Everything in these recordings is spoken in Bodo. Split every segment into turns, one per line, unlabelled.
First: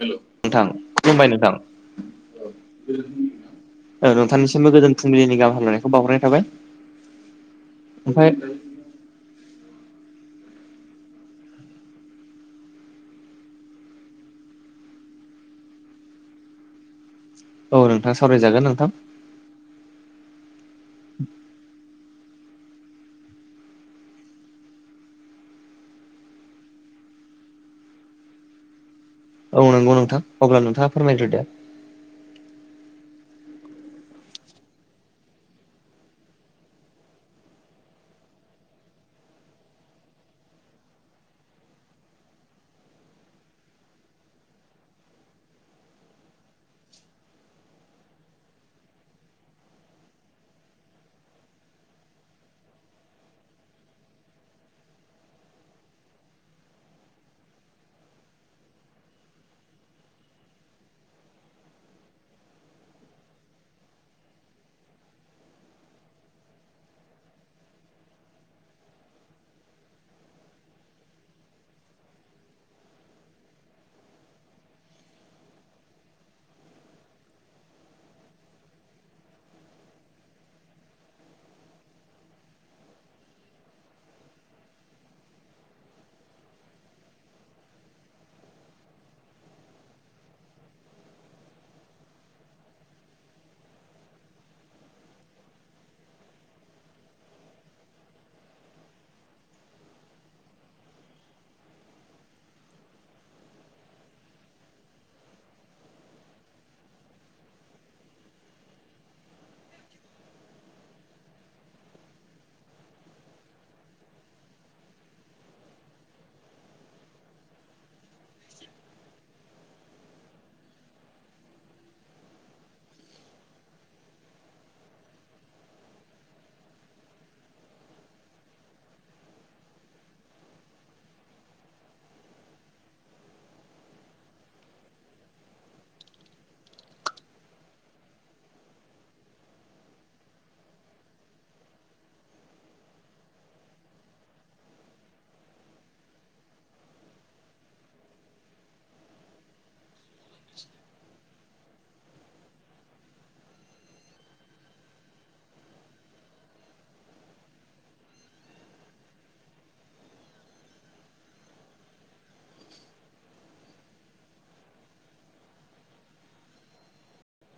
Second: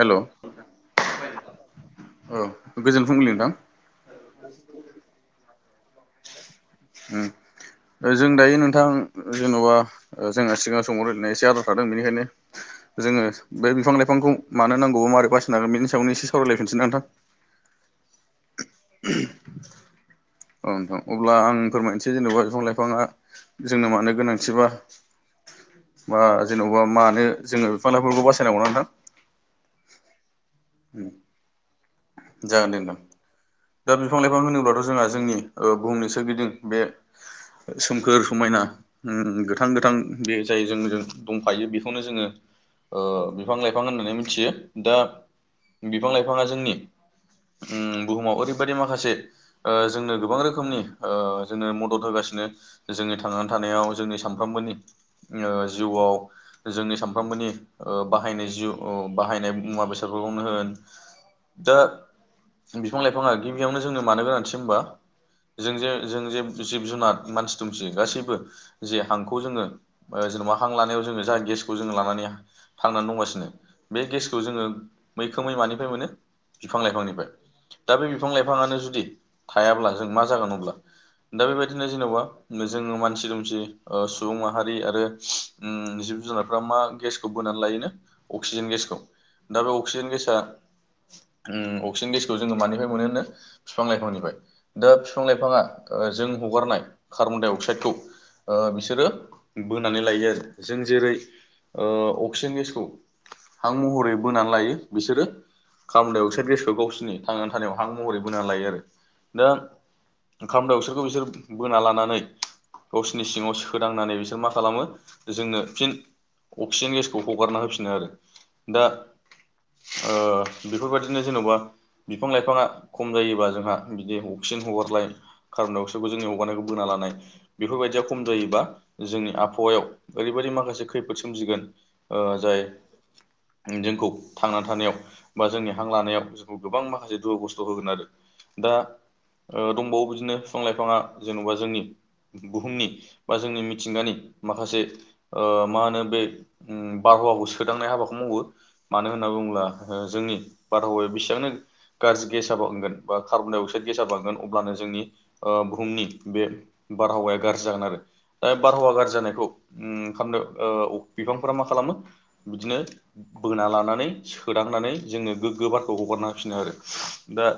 हेल' औ
नोंथां खुलुमबाय नोंथां।
गोजोन फुंबिलि नोंथां
ओ नोंथांनिसिमबो गोजोन फुंबिलिनि गाहाम हामलायनायखौ बावहरनाय थाबाय
जों
ओमफ्राय
दायो नोंथां जेन'बा ओ जोङो सिगां समाव ओरैनो एसे आद्रा थादों बेनिखायनो जोङो बे बिफां लाइफांखौ मानो नांगौबा माबोरै बासिनो हागोन बेनि सायावनो एसे सावरायलायफिनसै ना नोंथां।
औ नोंथां सावरायजागोन नोंथां।
औ नोंथां अब्ला आं फोरमायनोसै जेनेबा बिफां लाइफाङा जोंनो मानो गोनांथिबा बा जेन'बा मानो जोङो बिफां लाइफोरखौ बासायनांगौ ना नोंथां।
औ नोंगौ नोंथां अब्ला नोंथाङा फोरमायदो दे।
जागोन दे नोंथां। दा बिफां-लाइफां होनोब्लाथ' जोंहा जोंनि ओ बुहुमनि सोरगिदिं बे सोमखोर समायना ओम गोथां-गोथां बे जाय जोंजों दंफायो बेखौनो जोङो ओ बिफां लाइफां होननानै मिनथियो दा बिफां लाइफाङा जोंनि उम बुहुमाव ओरैबादि माखासे ओ जोंनो गोबां रोखोमनि ओ जोंनो मदद होगासिनो जोंनि थांनानै थानायाव जोंनि सानफ्रोमबोनि ओ जिउआव जोंनि सानफ्रोमबोनि ओ बाहायनाय जिउ ओ बाहायनाय मुवा बेसादफोरखौनो होन दा बिफां-लाइफाङा गिबियावनो जोंनो मानो गोनांथि होनबा जों जे जों जे जिब-जुनार मानसि-दुमसि गासैबो जे हांखौ जोङो ओ जेन'बा हां लानायाव जोङो जा गेसखौ जोङो लानानै थांनान दंगासिनो बे गेसखौ जोङो मैखोमै मानिफ्राय मोनो बिफां लाइफांनिफ्राय। दा बे बिफां लाइफाङानो जुदि थायाब्ला जों मा जागोन अब्ला दा बेबायदिनो जेन'बा जोङो मानसि-दुमसि ओ सुबुं माहारि आरो उम जिब-जुनारफ्रा मा गेस खौ बोनानै लायोनो अक्सिजेन गेसखौ दा बे अक्सिजेन गेसाआ उम अक्सिजेन गेसखौ जोङो मानिफ्राय मोनो होनो फिफां-लाइफांनिफ्राय दा फिफां-लाइफाङा ओ जों हगारनाय कार्बन-डाइ-अक्साइडखौ ओ बिसोरो बोनानै लायो आरो जों जेरै ओ अक्सिजेन गेसखौ हां महरै बोनानै लायो बिसोरो। कार्बन-डाई-ऑक्साइड गेसखौ गावसोरनि थांनानै थानायाव हां महरै बोना लायो आरो दा कार्बन डाइ ऑक्साइडखौ बिसोरो बोना लानानै गावसोरनि सिङाव सोदांनानै बिसोर मा खालामो जोंनो फिन अक्सिजेन गेसखौ हगारना होफिनो आरो दा ओ बेफोरबायदिनो जेन'बा बिफां लाइफाङा खम जायोबा जोंहा बिदि अक्सिन हगरलाय कार्बन डाई अक्साइडखौ जोंनि हगारनायखौ बोना लानाय। बेफोरबायदिया खम जायोबा जोंनि आबहावायाव ओरैबायदि माखासे खैफोद सोमजिगोन। ओ जाय जोंखौ थांना थानायाव बा जोंनि हां लानायाव जोंखौ गोबां माखासे दुखु खस्थ' होगोन आरो दा ओ दंबावो बिदिनो बिफां लाइफाङा जेन'बा जोंनि बुहुमनि बा जोंनि मिथिंगानि माखासे ओ मा होनो बे बारवाखौ सोदांनाय हाबाखौ मावो मानो होनना बुङोब्ला जोंनि बारहावाया बेसेबांनो गाज्रि गेस बांगोन बा कार्बनडाइ अक्साइड गेसा बांगोन अब्लानो जोंनि ओ बुहुमनि बे बार हावाया गारजि जागोन आरो बे बारहावा गारजि जानायखौ ओ बिफांफोरा मा खालामो बिदिनो बोना लानो नानै सोना होनानै जोङो गोग्गो बारखौ हगारना होफिनो आरो दा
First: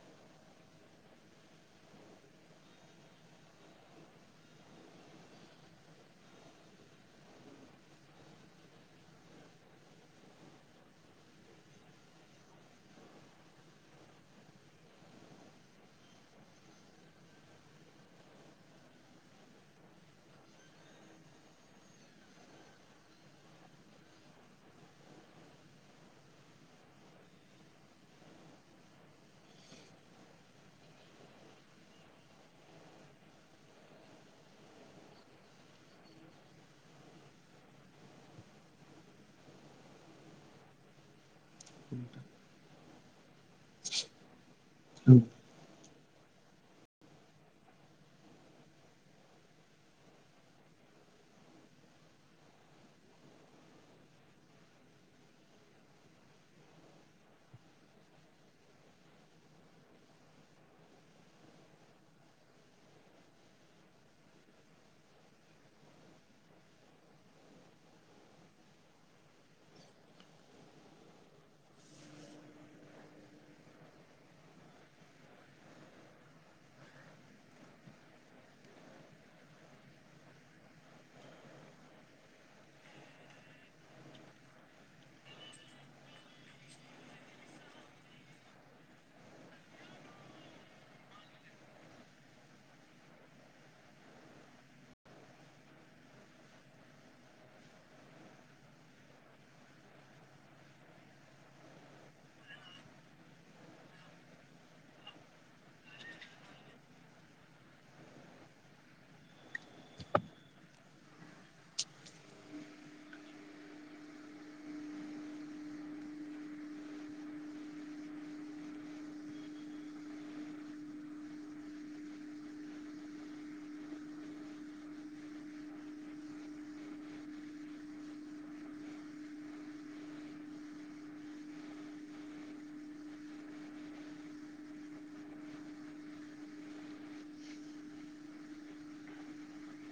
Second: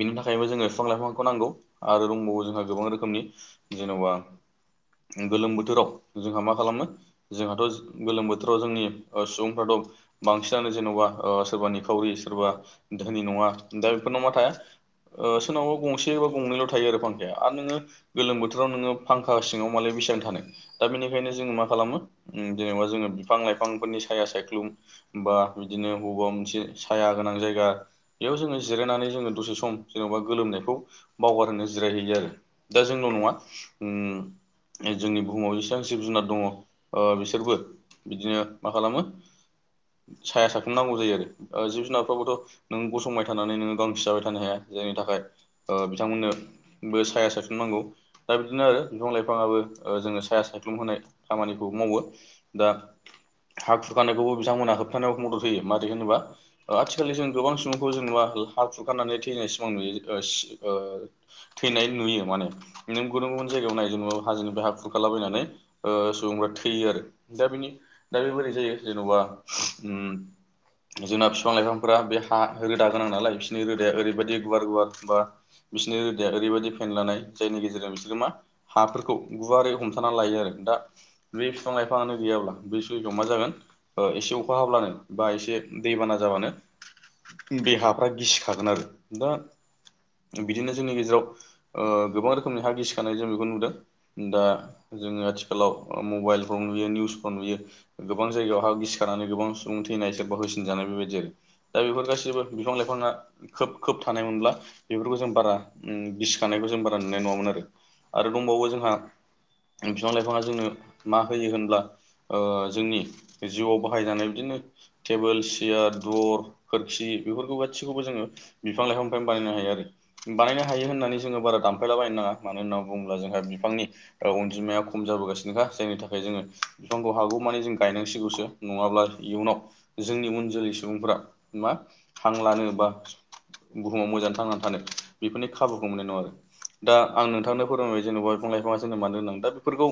बिनि थाखायबो जोङो बिफां लाइफांखौ नांगौ आरो दंबावो जोंहा गोबां रोखोमनि। जेनेबा गोलोम बोथोराव जोंहा मा खालामो। जोंहाथ' गोलोम बोथोराव जोंनि सुबुंफ्राथ'। बांसिनानो जेन'बा सोरबा निखावरि सोरबा धोनि नङा दा बेफोरनाव मा थाया सोरनावबा गंसे एबा गंनैल' थायो आरो फांखाया आरो नोङो गोलोम बोथोराव नोङो फांखा सिङाव मालाइ बेसेबां थानो दा बेनिखायनो जोङो मा खालामो ओ जेनेबा जोङो बिफां लाइफांफोरनि साया सायख्लुम बा बिदिनो हौबा मोनसे साया गोनां जायगा बेयाव जोङो जिरायनानै जोङो दसे सम जेन'बा गोलोमनायखौ बावगारहोनो जिरायहैयो आरो दा जोंल'' नङा ओम जोंनि बुहुमाव इसेबां जिब जुनार दङ बिसोरबो बिदिनो मा खालामो साया साखौन नांगौ जायो आरो जिब जुनारफ्राबोथ' नों गसंबाय थानानै नोङो गांसो जाबाय थानो हाया जायनि थाखाय ओ बिथांमोननो बो साया सायसननांगौ दा बिदिनो आरो बिफां लाइफाङाबो जोङो साया सायख्लुम होनाय खामानिखौ मावो दा हा खुरखानायखौबो बिथांमोना होबथानायाव मदद होयो मादि होनोबा आथिखालि जों गोबां सुबुंखौ जोंबा हा खुरगारनानै थैनाय सिमां नुयो ओ ओ थैनाय नुयो माने इनो गुबुन गुबुन जायगायाव नायजो ना हाजोनि बे हा खुरखालाबायनानै ओ सुबुंफ्रा थैयो आरो दा बेनि दा बे बोरै जायो जेन'बा जोंना बिफां लाइफांफोरा बे हा रोदा गोनां नालाय बिसोरनि रोदाया ओरैबायदि गुवार गुवार बा बिसोरनि रोदाया ओरैबायदि फेनलानाय जायनि गेजेरजों बिसोरो मा हा फोरखौ गुवारै हमथानानानै लायो आरो दा बे बिफां लाइफाङानो गैयाब्ला बे सुिआव मा जागोन एसे अखा हाब्लानो बा एसे दैबाना जाबानो देहाफ्रा गिसिखागोन आरो दा बिदिनो जोंनि गेजेराव ओ गोबां रोखोमनि हा गिसिखानाय जों बेखौ नुदों दा जोङो आथिखालाव मबाइलफ्राव नुयो निउसफ्राव नुयो गोबां जायगायाव हा गिसिखारानानै गोबां सुबुं थैनाय सोरबा होसिनजानाय बेबायदि आरो दा बेफोर गासिबो बिफां लाइफाङा खोब खोब थानाय मोनब्ला बेफोरखौ जों बारा ओ गिसिखानायखौ जों बारा नुनाय नङामोन आरो आरो दंबावो जोंहा बिफां लाइफाङा जोंनो मा होयो होनब्ला ओ जोंनि जिउआव बाहायजानाय बिदिनो टेबोल सियार द्वर खोरखी बेफोरखौ गासैखौबो जोङो बिफां लाइफांनिफ्राय बानायनो हायो आरो बानायनो हायो होननानै जोङो बारा दानफायलाबायनो नाङा मानो होन्ना बुङोब्ला जोंहा बिफांनि ओ अनजिमाया खम जाबोगासिनोखा जायनि थाखाय जोङो बिफांखौ हागौमानि जों गायनांसिगौसो नङाब्ला इयुनाव जोंनि उन जोलै सुबुंफोरा मा हां लानो बा बुहुमाव मोजाङै थांनानै थानो बेफोरनि खाबुखौ मोननाय नङा आरो दा आं नोंथांनो फोरोंबाय जेनेबा बिफां लाइफांआ जोंनो मानो गोनां ओ दा बेफोरखौ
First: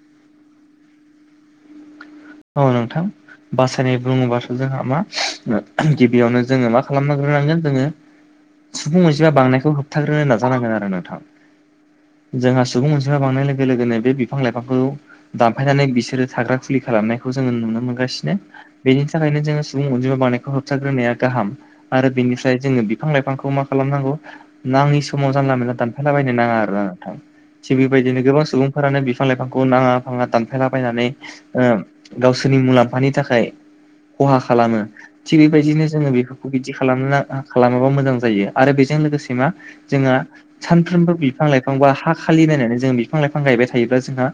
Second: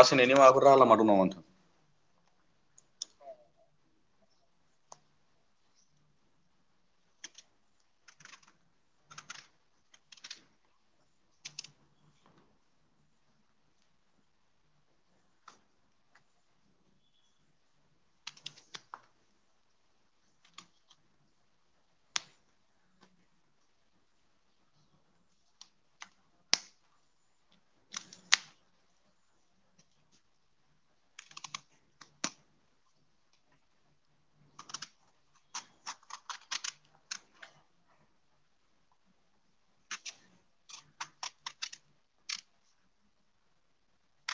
बास होनायनि माबा राहा लामा दङ नामा नोंथां
औ नोंथां। बासायनाय बुङोबासो जोंहा मा गिबियावनो जोङो मा खालामग्रोनांगोन जोङो सुबुं अनजिमा बांनायखौ होबथाग्रोनो नाजानांगोन आरो नोंथां जोंहा सुबुं अनसिमा बांनाय लोगो लोगोनो बे बिफां लाइफांखौ दानफायनानै बिसोरो थाग्रा खुलि खालामनायखौ जोङो नुनो मोनगासिनो। बेनि थाखायनो जोङो सुबुं अनजिमा बांनायखौ होबथाग्रोनाया गाहाम। आरो बेनिफ्राय जोङो बिफां लाइफांखौ मा खालामनांगौ। नाङि समाव जानला मोनानला दानफायलाबायनो नाङा आरो ना नोंथां थिग बेबायदिनो गोबां सुबुंफोरानो बिफां लाइफांखौ नाङा फाङा दानफायलाबायनानै ओ गावसोरनि मुलाम्फानि थाखाय खहा खालामो थिग बेबायदिनो जोङो बेफोरखौ बिदि खालाम खालामाबा मोजां जायो आरो बेजों लोगोसे मा जोंहा सानफ्रोमबो बिफां लाइफां बा हा खालि नायनानै जों बिफां लाइफां गायबाय थायोब्ला जोंहा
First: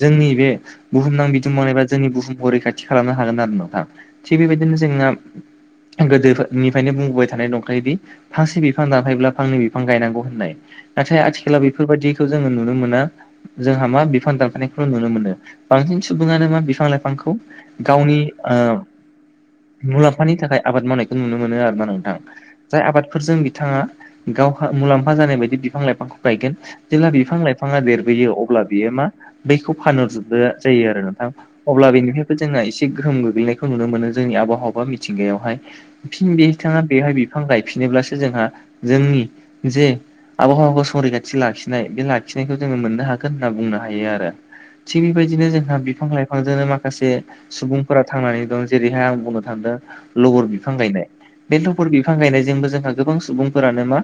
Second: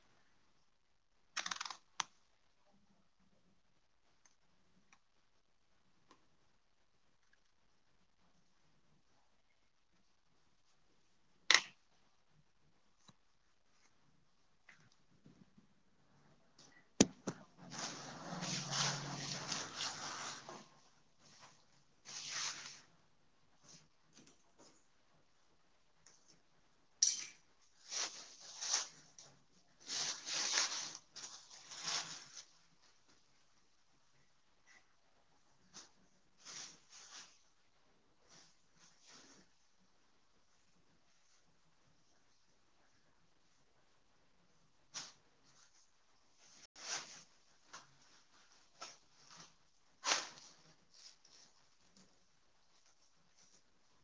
जोंनि बे बुहुमनां बिदुम मावनाय एबा जोंनि बुहुमखौ रैखाथि खालामनो हागोन आरो नोंथां थिग बेबायदिनो जोंना गोदो निफ्रायनो बुंबोबाय थानाय दंखायोदि फांसे बिफां दानफायोब्ला फांनै बिफां गायनांगौ होननाय नाथाय आथिखालाव बेफोर बायदिखौ जोङो नुनो मोना जोंहा मा बिफां दानफायनायखौल' नुनो मोनो बांसिन सुबुङानो मा बिफां बिफां लाइफांखौ गावनि ओ मुलाम्फानि थाखाय आबाद मावनायखौ नुनो मोनो आरो ना नोंथां जाय आबादफोरजों बिथाङा गावहा मुलाम्फा जानाय बायदि बिफां लाइफांखौ गायगोन जेब्ला बिफां लाइफाङा देरबोयो अब्ला बियो मा बैखौ फानहरजोब जायो आरो नोंथां। अब्ला बेनिफ्रायबो जोंहा एसे गोहोम गोग्लैनायखौ नुनो मोनो जोंनि आबहावा मिथिंगायावहाय फिन बिथांआ बेवहाय बिफां गायफिनोब्लासो जोंहा जोंनि जे आबहावाखौ संरिखाथि लाखिनाय बे लाखिनायखौ जोङो मोननो हागोन होनना बुंनो हायो आरो थिग बेबायदिनो जोंहा बिफां लाइफां बिफांजोंनो माखासे सुबुंफोरा थांनानै दं जेरैहाय आं बुंनो थांदों लबर बिफां गायनाय बे लबर बिफां गायनायजोंबो जोंहा गोबां सुबुंफोरानो मा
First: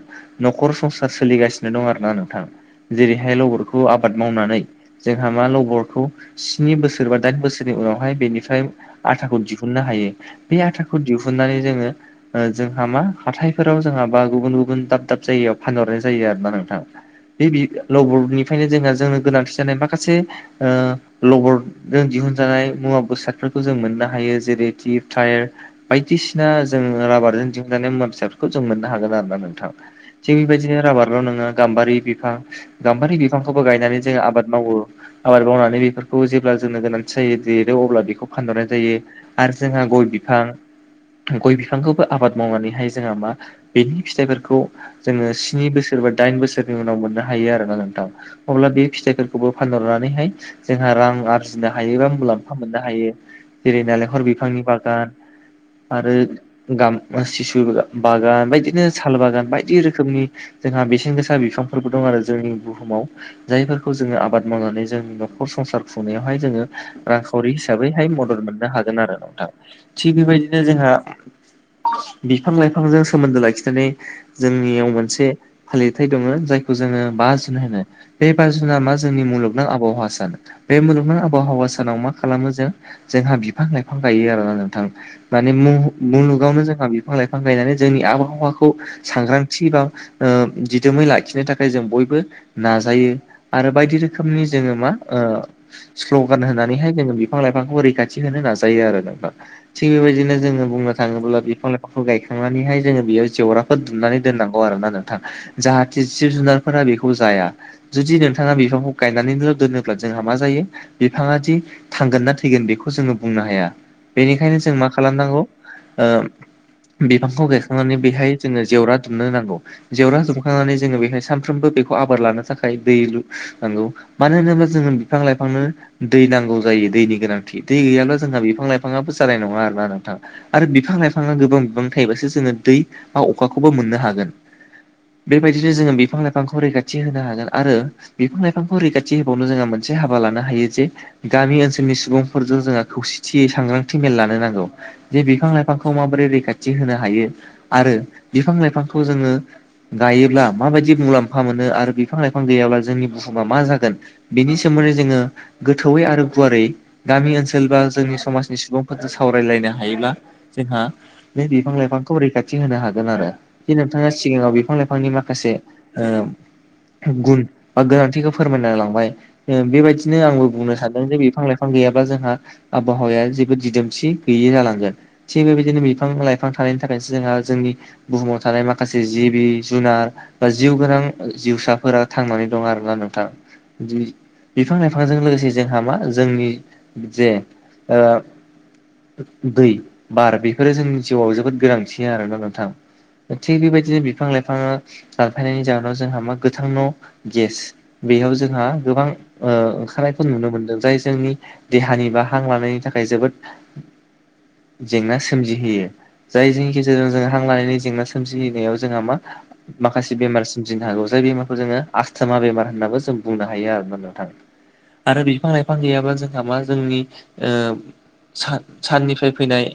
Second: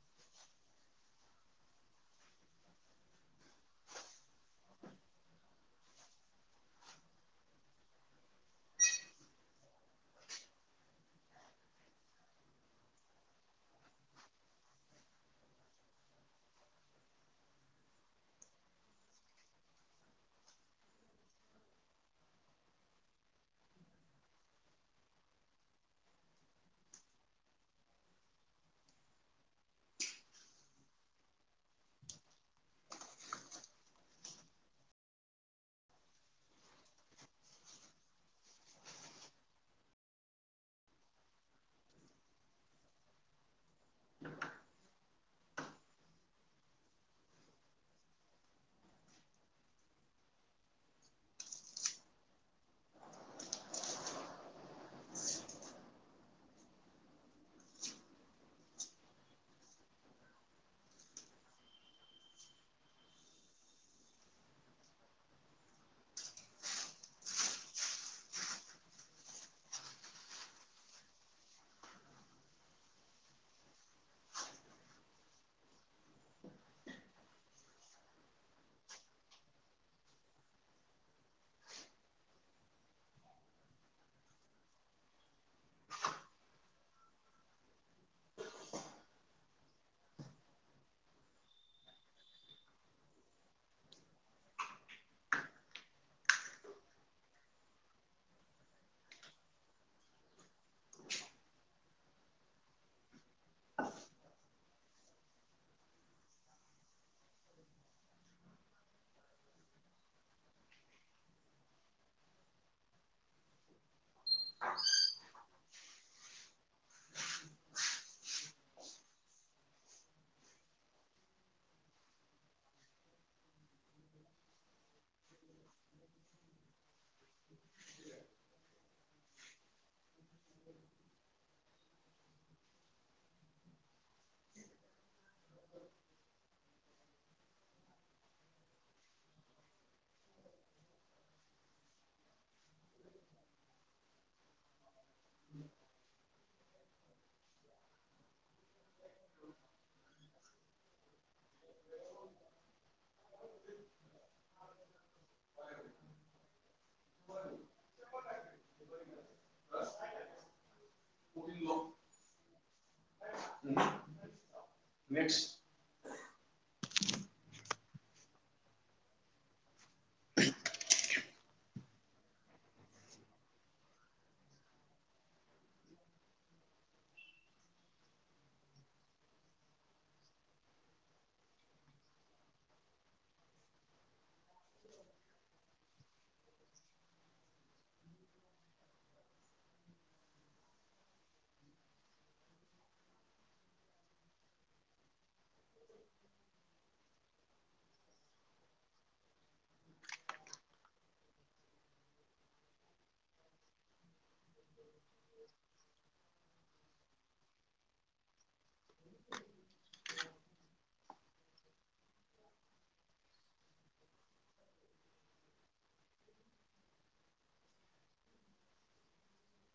नखर संसार सोलिगासिनो दं आरो ना नोंथां जेरैहाय लबरखौ आबाद मावनानै जोंहा मा लबरखौ स्नि बोसोर सोरबा दाइन बोसोरनि उनावहाय बेनिफ्राय आथाखौ दिहुननो हायो बे आथाखौ दिहुननानै जोङो जोंहा मा हाथायफोराव जोंहा बा गुबुन गुबुन दाब दाब जायगायाव फानहरनाय जायो आरो ना नोंथां। बे लबर्डनिफ्रायनो जोंहा जोंनो गोनांथि जानाय माखासे ओ लबर्ड जों दिहुनजानाय मुवा बेसादफोरखौ जों मोननो हायो जेरै टिउप थायार बायदिसिना जों राबारजों दिहुनजानाय मुवा बेसादफोरखौ जों मोननो हागोन आरो नोंथां थां थिक बेबायदिनो राबारल' नङा गाम्बारि बिफां गाम्बारि बिफांखौबो गायनानै जों आबाद मावो आबाद मावनानै बेफोरखौ जेबो जेब्ला जोंनो गोनांथि जायो देरो अब्ला बेखौ फानहरनाय जायो आरो जोंहा गय बिफां। गय बिफांखौबो आबाद मावनानै हाय जोंहा मा बेनि फिथाइफोरखौ जोङो स्नि बोसोर बा दाइन बोसोरनि उनाव मोननो हायो आरोना नोंथां। अब्ला बे फिथाइफोरखौबो फानहरनानैहाय जोंहा रां आर आरजिनो हायो एबा मुलाम्फा मोननो हायो जेरै नालेंखर बिफांनि बागान आरो गाम सिसु बागान बायदिनो साल बागान बायदि रोखोमनि जोंहा बेसेन गोसा बिफांफोरबो दं आरो जोंनि बुहुमाव। जायफोरखौ जोङो आबाद मावनानै जों न'खर संसार खु बेयावहाय जोङो रांखावरि हिसाबैहाय मदद मोननो हागोन आरो नोंथां। थिग बेबायदिनो जोंहा बिफां लाइफांजों सोमोन्दो लाखिनानै जोंनियाव मोनसे फालिथायाइ दङ जायखौ जोङो बा जुन होनो। बे बा जुन मा जोंनि मुलुगनां आबहावा सान। बे मुलुगनां आबहावा सानाव मा खालामो जों जोंहा बिफां लाइफां गायो आरोना नोंथां। माने मुहु मुलुगावनो जोंहा बि फां लाइफां गायनानै जोंनि आबहावाखौ सांग्रांथि एबा दि दोमै लाखिनो थाखाय जों बयबो नाजायो आरो बायदि रोखोमनि जोङो मा स्ल'गान होनानैहाय जोङो बिफां लाइफांखौ रैखाथि होनो नाजायो आरो नोंथां। थिग बेबायदिनो जोङो बुंनो थाङोब्ला बिफां लाइफांखौ गायखांनानैहाय जोङो बेयाव जेवराफोर दुमनानै दोननांगौ आरो ना नोंथां जाहाथे जिब जुनारफोरा बेखौ जाया। जुदि नोंथांआ बिफांखौ गायनानैल' दोनोब्ला जोंहा मा जायो बिफाङा दि थांगोन ना थैगोन बेखौ जोङो बुंनो हाया। बेनिखायनो जों मा खालामनांगौ बिफांखौ गायखांनानै बेहाय जोङो जेवरा दुमनो नांगौ। जेवरा दुमखांनानै जोङो बेहाय सानफ्रोमबो बेखौ आबार लानो थाखाय दै लु नांगौ मानो होनोब्ला जोङो बिफां लाइफांनो दै नांगौ जायो दैनि गोनांथि दै गैयाब्ला जोंहा बिफां लाइफाङाबो जानाय नङा आरोना नोंथा। आरो बिफां लाइफाङा गोबां बिफां थायोबासो जोङो दै बा अखाखौबो मोननो हागोन। बेबायदिनो जोङो बिफां लाइफांखौ रैखाथि होनो हागोन आरो बिफां लाइफांखौ रैखाथि होबावनो जोङो मोनसे हाबा लानो हायो जे गामि ओनसोलनि सुबुंफोरजों जोंहा खौसेथियै सांग्रांथि मेल लानो नांगौ। जों बिफां लाइफांखौ माबोरै रैखा थि होनो हायो आरो बिफां लाइफांखौ जोङो गायोब्ला माबायदि मुलाम फा मोनो आरो बिफां लाइफां गैयाब्ला जोंनि बुहुमा मा जागोन बिनि सोमोन्दै जोङो गोथौयै आरो गुवारै गामि ओनसोल बा जोंनि समाजनि सुबुंफोरजों सावरायलायनो हायोब्ला जोंहा नै बिफां लाइफांखौ रै खाथि होनो हागोन आरो बे नोंथाङा सिगाङाव बिफां लाइफांनि माखासे गुन बा गोनांथिखौ फोरमायना लांबाय बेबायदि बिदिनो आंबो बुंनो सानदों जे बिफां लाइफां बिफां गैयाबा जोंहा आबहावाया जेबो दिदोमसि गैयि जालांगोन। थिग बेबायदिनो बिफां लाइफां थानायनि थाखायसो जोंहा जोंनि बुहुमाव थानाय माखासे जिबि जुनार बा जिउ गोनां जिउसाफोरा थांनानै दं आरो ना नोंथां दि बिफां लाइफांजों लोगोसे जोंहा मा जोंनि जे दै बार बेफोरो जोंनि जिउआव जोबोद गोनांथि आरोना नोंथां। थिग बेबायदिनो बिफां लाइफाङा दानफायनायनि जाहोनाव जोंहा मा गोथां न' गेस बेयाव जोंहा गोबां ओंखारनायखौ नुनो मोनदों जाय देहानि बा हां लानायनि थाखाय जोबोद जेंना सोमजिहोयो। जायनि गेजेरजों जों हां लानायनि जेंना सोमजिनायाव जोंहा मा माखासे बेमार सोमजिनो हागौ जाय बेमारखौ जोंङो आसस्थमा बेमार होननाबो जों बुंनो हायो आरो माने। थां आरो बिफां लाइफां गैयाब्ला जोंहा मा जोंनि ओ सा-साननिफ्राय फैनाय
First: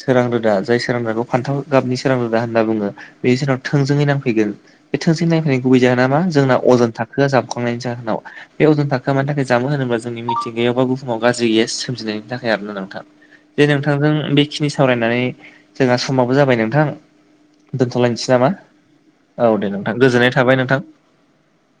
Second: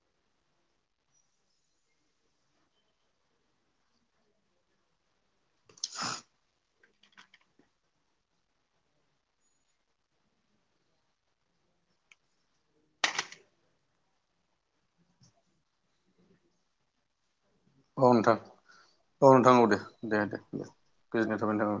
सोरां रोदा जाय सोरां रोदाखौ फान्थाव गाबनि सोरां रोदा होनना बुंङो बे जोंनाव थोंजोङै नांफैगोन। बे थोंजों नायफैनाय गुबै जाहोना मा जोंना अजन थाखोआ जाबखांनायनि जाहोनाव। बे अजन थाखोआ मानि थाखाय जामो होनोब्ला जोंनि मिथिंगायाव बा बुहुमाव गाज्रि गेज सोमजिनायनि थाखाय आरोना नोंथां। जे नोंथांजों बेखिनि सावरायनानै जोंहा समाबो जाबाय नोंथां
औ
दोनथ'लायनोसै
नोंथां
नामा? औ दे नोंथां गोजोननाय थाबाय नोंथां।
गोजोन्नाय थाबाय नोथां।